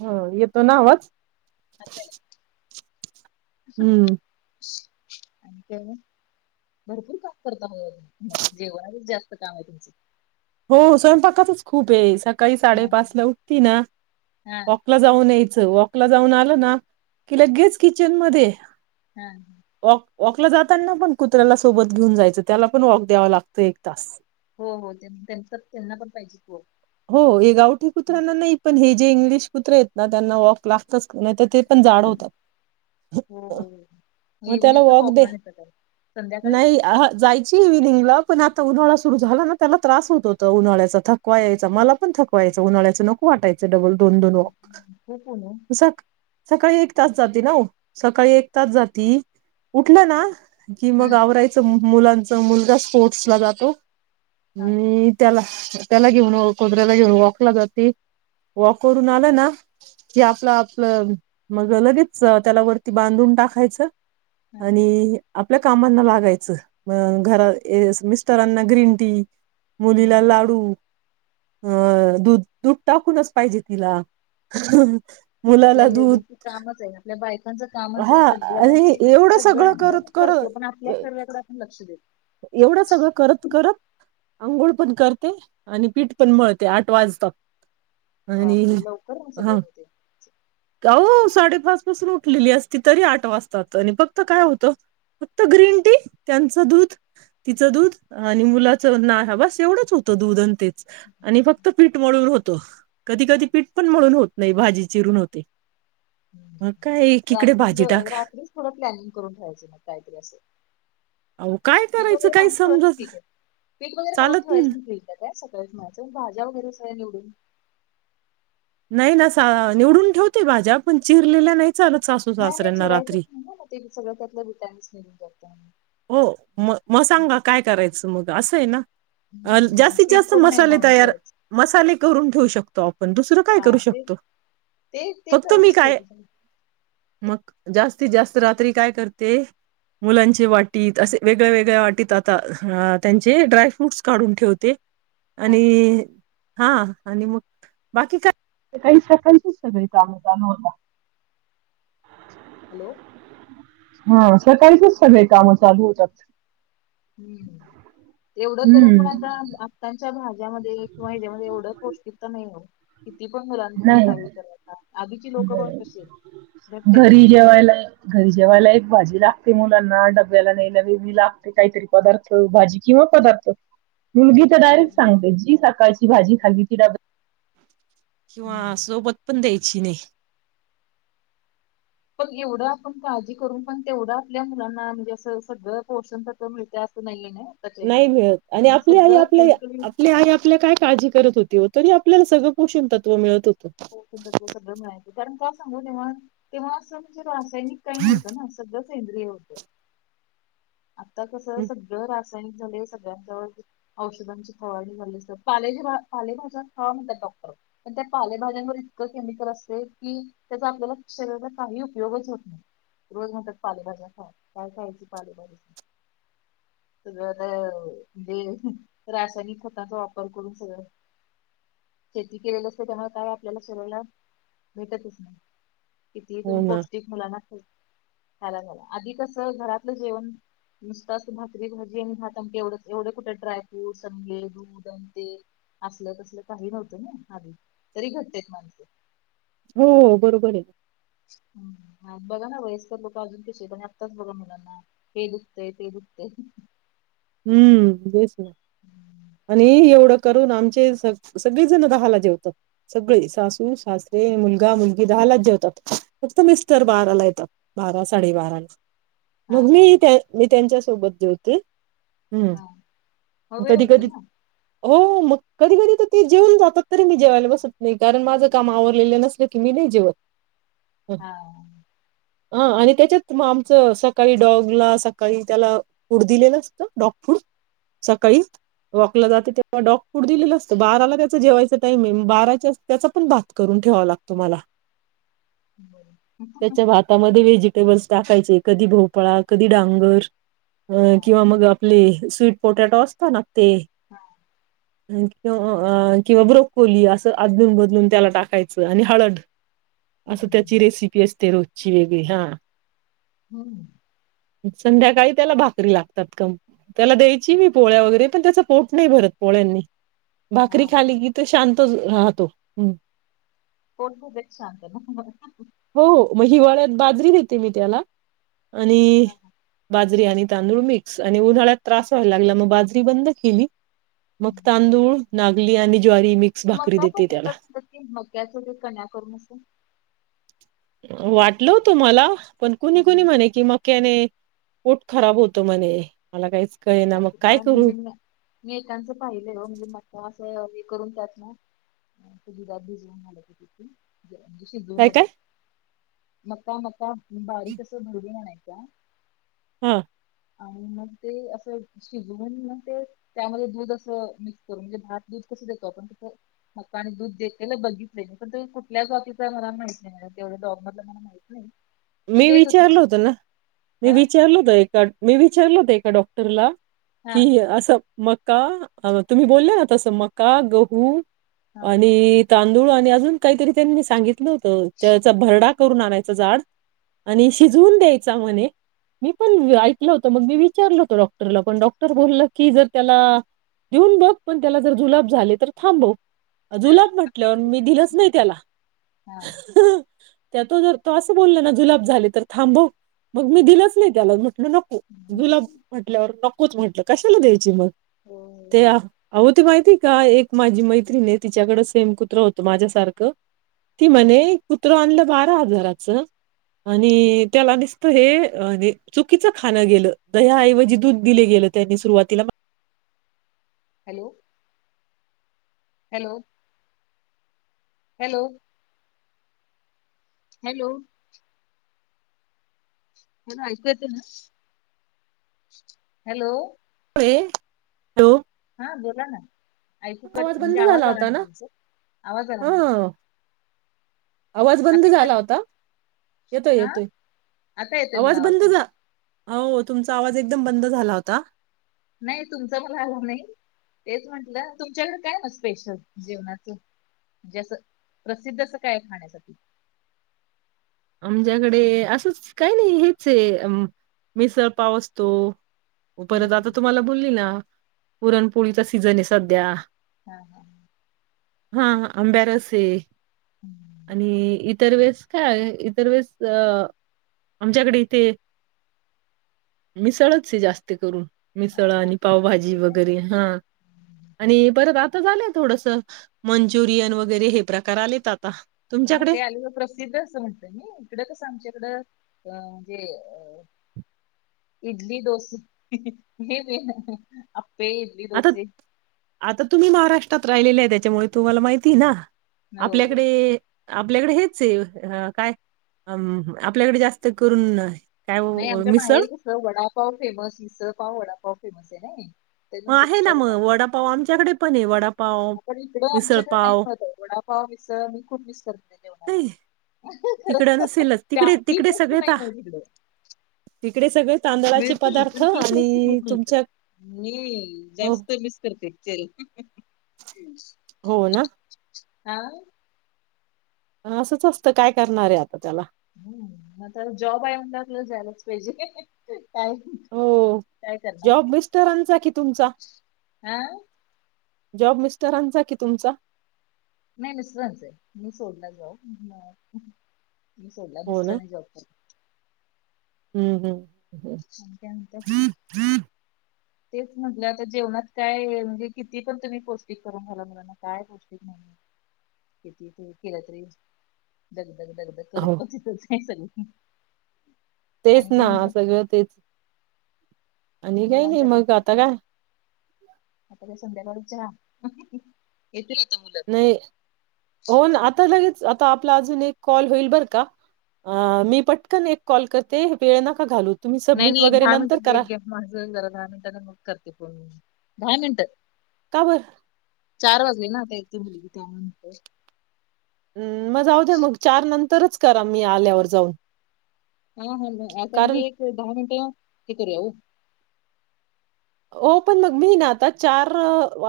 होय तो नावच, आता हम् हम्म आणि भरपूर काम करता म जेवणाच जास्त काम आहे. तुमच, हो स्वयंपाकातच खूप आहे सका काही साडेपाचला उठती ना हा वॉकला जाऊन ये वॉकला जाऊन आलं ना कि लगेच किचन मध्ये, हम्म वॉक वॉकला जाताना पण कुत्र्याला सोबत घेऊन जायचं. त्याला पण वॉक द्यावं लागतं. एक तास हो हो त्यांच त्यांना पण पाहिजे, की ओ हो हे गावटी कुत्र्यांना नाही, पण हे जे इंग्लिश कुत्रे आहे तेना त्यांना वॉक लागतच का नाही तर ते पण जाड होतात, हो मग इव्हनिंग त्याला पण वॉक दे वॉकला नेता काय संध्याकाळी नाही जायची इव्हनिंगला पण आता उन्हाळा सुरू झाला, ना त्याला त्रास होत होता. उन्हाळ्याचा थकवा मला पण थकवा यायचं उन्हाळयाच नको वाटायचं डबल दोन दोन वाॅक खूप ऊन ओ ज सकाळी एक तास जाती ना सकाळी एक तास जाती उठलं ना कि मग आवरायचं. मुलांचा मुलगा स्पोर्टस ला जातो हा मी त्याला त्याला घेऊन कुत्र्याला घेऊन वॉकला जाती. वॉक करून आला ना की आपलं आपलं मग लगेच त्याला वरती बांधून टाकायचं हा आणि आप आपल्या कामांना लागायचं म घर मिस्टरांना ग्रीन टी मुलीला हम्म. लाडू, अं दूध दूध टाकूनच पाहिजे तिला आपल्या मुलाला दूध लेडीजची कामच आहे. आपल्या आपल्या आपल्या लेडीज कामच आहे बायकांचं कामच हा आहे. आणि सगळ्यांची एवढं सगळं सगळ्यांचण करत आपण कर करते पण आपल्या शरिराकडं आपण लक्ष देत नाही एवढं सगळं करत करत आंघोळ पण करते आणि पीठ पण मळते आठ वाजतात नाही. आणि बापरे लवकर ना सगळं ह होते. साडे पाच पासून उठलेली असते तरी आठ वाजतात आणि फक्त काय होतं फक्त ग्रीन टी त्यांचं दूध तिचं दूध आणि मुलाच ना बस एवढंच होतं दूध अ तेच आणि फक्त पीठमळून होतं कधी कधी पीठ पण मळून होत नाही भाजी चिरून होते मग काय एकीकडे रात्री भाजी टाक रात्रीच थोडं प्लॅनिंग करून ठेयचं मग काहीतरी असं अहो काय पीठ करायचं वगैरे काही मळून ठेवायचं समजत ठीक आहे पीठ वगैरे मळून चालत ठेवायच नाही फ्रिज ला काय सकाळीच मळायचं भाज्या वगैरे सगळ्या निवडून नाही ना निवडून ठेवते भाज्या पण चिरलेल्या नाही चालत सासू नाही, नाही सासऱ्यांना रात्री. चिरायचं ना ते सग त्यातलं विटॅमिनस निघून जातय ह हो म मग सांगा काय करायचं मग अस आहे ना हम्म, जास्तीत पीठ जास्त पण नाही मसाले मळून तयार ठेवायचं मसाले करून ठेऊू शक त पण दुसरं काय हा करू ते शकतो ते ते फक्त मी करूनच काय ठेवते सगळं. मग जास्तीत जास्त रात्री काय करते मुलांची वाट असे वेगळ्या वेगळ्या वाटीत आता त्यांचे ड्रायफ्रूटस काढून ठेवते हा आणि हा आणि मग बाकी काय काही सगळी काम चालू होतात हॅलो हा सकाळीचेच सगळे काम चालू होतात हम्म एवढं करून पण हम्म. आता आत्ताांच्या भाज्या भाज्यामध्ये किंवा हच्यामध्ये एवढं पौष्टिकता नाही ओ किती पण मुलां ला तुम्ही नाही काही करता आधीची लोक बघा बरं. कशी आहे घट्ट आहे घरी अजून जेवायला घरी जेवायला एक भाजी लागते मुलांना डब्याला नेयला वेगळी लागते काहीतरी पदार्थ भाजी किंवा पदार्थ. मुलगी तर हो. डायरेक्ट सांगते जी सकाळची. भाजी खाल्ली ती डब्यात. किंवा हम्म. सोबत पण द्या यची नई पण एवढं आपण काळजी करून पण तेवढं आपल्या मुलांना म्हणजे असं सगळं पोर्शन तस मिळतय असं नाहीय नाही नाही मिळत आणि आपली आई आपल्या केमिकल आपली आई आपल्या काय काळजी करत होती तरी आपल्याला सगळं पोषण तत्व मिळत होत पोषण तत्त्व सगळं मिळायचं कारण का सांगू तेव्हा तेव्हा अस म्हणजे रा सायनिक काही न्हवतं ना सगळं सेंद्रिय होतं [inaudible] आता कस हं, सगळं रासा यनिक झालय सगळ्यांच्या औषधांची फवारणी झाली पालेचे पालेभाज्या खावा म्हणतात डॉक्टर पण त्या पालेभाज्यांवर इतकं केमिकल असतय कि त्याचा आपल्याला शरीराला काहीही उपयोगच होत नाही. रोज म्हणतात, पालेभाज्या खावा काय खायची पालेभाजी. सगळं आता म्हणजे रासायनिक खताचा वापर करून सगळं शेती केलेलं असते, त्यामुळे काय आपल्याला शरीराला भेटतच नाही. कितीही हो तुम्ही ना पौष्टिक मुलांना झाला झाला, आधी कस घरातलं जेवण नुसतं असं भाकरी भाजी आणि भात आमटी एवढंच एवढे कुठे ड्राय फ्रूटस अन हे, दूध अन ते, असलं तसल काही नव्हतं, नाही आधी तरी घट्ट आहेत माणसं. हो हो बरोबर आहे. हम्.. बघा ना वयस्कर लोकं अजून कशी आहेत. आत्ताच बघा मुलांना हे दुखतंय, ते दुखतंय. हम्म.. बेस आणि एवढं करून आमचे स.. सगळीजणं दहाला जेवतात, सगळे सासू सासरे मुलगा मुलगी दहालाच जेवतात, फक्त मिस्टर बाराला येतात बारा साडेबाराला. हा मग, हा मीही मी त्यांच्या सोबत जेवत क [inaudible] हा मग ह्म्म्म वेळ कधी होतो कधी ना हो मग कधी कधी तर ते जेवून जातात, तरी मी जेवायला बसत नाही कारण माझं काम आवरलेलं नसलं की मी नाही जेवत. हा. आ -आणि त्याच्यात आमचं सकाळी डॉगला सकाळी त्याला फूड दिलेस डॉग फूड सकाळी वॉकला जाते, तेव्हा डॉग फूड दिलेलं असतं, बाराला त्याच जेवायचा टाईमिंग बाराच्या त्याचा पण भात करून ठेवा लागतो मला. बर त्याच्या भातामध्ये वेज टेबल्स टाकायचे, कधी भोपळा, कधी डांगर. हा अ-किंवा हा मग ते, स्वीट पोटॅटो असत ना ते, हम. ं किंवा ब्रोकोली असं अदलून बदलून त्याला टाकायचं आणि हळद. असं त्याची हम्म रेसिपी असते रोज. शिवेगरी हा [inaudible] हम्म. संध्याकाळी त्याला भाकरी लागतात कम. त्याला द्यायची मी पोळ्या वगैरे पण त्याच पोट नाही, भरत पोळ्यांनी. हा भाकरी हा खाली की ती शांत राहतो. कोणत बच शांत [unintelligible] हो हो मग हिवाळ्यात बाजरी देते मी त्याला. आणि हा हा बाजरी आणि तांदूळ मिक्स. आणि उन्हाळ्यात त्रास व्हायला लागला, मग बाजरी बंद केली. मग हम्म. तांदूळ, ना यांनी आणि ज्वारी मिक्स भाकरी मका पण देते त्याला देतात, मकयाच पण काण्या करून अस वाटल होते मला पण कुणी कुणी हम्म म्हणे कि मक्याने पोट खराब होत म्हणे, मला काहीच कळे ना अस मग काय पण करू म्हणजे मी ऐका न च, पाहिले हो म्हणजे म्हणजे असं करून त्यात ना दुधात भिजवून झालं तिथून. म्हणजे शिजवून काय काय वगैरे, मका -मका बारीक असं भरडून आणायचे. का? हा आणि मग ते असं शिजवून मग ते त्यामध्ये दूध अस मिक्स करू म्हणजे भात दूध कसं देत आपण त मकाने दूध देतलेलं बघितच नाही पण ते कुठल्याच जातीचं मला माहित नाही तेवढ्या डॉग मधले मला माहित नाही. पण मी देत होती विचारल ते होत ना मी हा विचारल होत एका मी विचारल हो ते ऐका डॉक्टरला हा कि असं मग का तुम्ही बोलला ना तसं मका, गहू हा आणि तांदूळ आणि अजून काहीतरी त्यांनी सांगितलं होत त्याचा भरडा करून आणायचं जाड आणि शिजवून द्यायचा, म्हणे मी पण ऐकलं होत मग, मी विचारल होत डॉक्टरला, पण डॉक्टर बोललं, की जर त्याला देऊन बघ पण त्याला जर जुलाब झाले तर थांबव. जुलाब म्हटल्यावर मी दिलंच नाही त्याला हा त्या त ज त [inaudible] ते बोलें ना, जुलाब झाले तर थांबव, मग मी दिलंच नाही त्याला नको जुलाब हम्म. म्हटल्यावर नको. नकोच म्हटलं कशाला द्यायची मग? हो हो ते हो. आओ ती माहिती [inaudible] काय, एक माझी मैत्रीणी आहे, तिच्याकड सेम कुत्र होत माझ्यासारखं ती म्हणे कुत्र आणलं बारा हजारात आणि त्याला नसत हे चुकीच खाणं गेलं दह्याऐवजी दूध दिले गेलं त्यानी सुरुवातीला हॅलो हॅलो हॅलो हॅलो ह ना ऐकू येते ना? हॅलो हे, हॅलो हा बोला ना, ऐकू कट, म्हणजे बंद आवाज झाला आला होता ना नाही आवाज आला हा नाही आवाज बंद आता येतोय झाला का होता, येतोय हा येतोय आता येतोय आवाज मला बंद झा तुमचा हो तुमचा आवाज एकदम बंद झाला होता. नाही तुमच मला आला नाही तेच म्हंटलं तुमच्याकडे काय मग स्पेशल जेवणाच म्हणजे, असं प्रसिद्ध अस काय आहे खात्यासाठी. आमच्याकडे असंच काही नाही हेचय मिसळ पाव असतो. हो परत आता हम्म. तुम्हाला बोली ना, पुरणपोळीचा सीझन आहे मध्ये. हा हा हा, हा अंब्यारसय. हम्म. आणि इतर वेळेस, काय ईतर वेळेस अ आमच्याकडे इथे मिसळचय जास्ती करून. मिसळ हा आणि नाशिकला पावभाजी काय वगैरे हा हम्म. आणि परत आता झालंय थोडस. मंचुरियन वगैरे हे प्रकार आलेत आता. हा तुमच्याकडे? ते आलेलं प्रसिद्ध अस म्हणत. इकड कस आमच्याकड, अ म्हणजे अ इडली, डोसे हे मेन आप्पे इडली आता, डोसे आता तुम्ही महाराष्ट्र. ष्ट्रात राहिलेलीय ना त्याच्यामुळे तुम्हाला माहितीय ना. आपल्याकडे हो आपल्याकडे हेचय हा काय अ आपल्याकडे जास्त करून काय नाई ओ आमच्या मिसळ? माहेरी कस वडापाव, फेमस मिसळ पाव वडापाव फेमस. नाही. ते मग नंतर आहे ना मग तुमच्याकडे वडापाव आमच्याकडे पण आहे वडापाव, पण इकड आमच्याकडे नाही मिसळपाव. मिळत वडापाव मिसळ मी खूप मिस करते, जेवणाला. नाही खरं तिकडं नसेलच त्या तिकडे ती तिकडे टेस्ट सगळे नाही त तिकडे सगळं. मिळते पण तेच जास्त मिळत नई उकड तुमच्या मी हो, ज्यास्त मिस करते हो ना? आह असंच असतं काय करणारय आता त्याला हम् आता काय हो काय करणार जॉब मिस्टरांचा कि तुमचा हा जॉब मिस्टरांचा कि तुमचा नाही मिस्टरांचाय मी सोडला जॉब मी सोडला मिस्टराने जॉब कर हम्म हम्म आणि काय म्हणत्याय तेच म्हटलं आता जेवणात काय म्हणजे किती पण तुम्ही पौष्टिक करा ण झाला मुला ना काय पौष्टिक नाही किती केलं तरी जग गग करून हो. पण सग हम् तेच ना सगळं तेच आणि काही नाही मुलांसाठी मग आता का आता ते संध्याकाळीच चहा आता मुलं नाही हो ना आता लगित आता आपला अजून एक कॉल होईल बर का मी पटकन एक कॉल करते वेळ नका घालवू. तुम्ही नाही सबमिट नाही एक वगैरे दहा नंतर मिनिटं करा. ब्रेक घ्या माझं जरा दहा मिनिटाने मग करते पण दहा मिनट का बरं? चार वाजले ना आता एकदा मुल त्यामुळे हम् म जावूद्या मग चार नंतर तरच करा मी आल्यावर जाऊन. हा ह कारण आताणे एक दहा मिनटे हे करुया. हो पण मग मी ना आता चार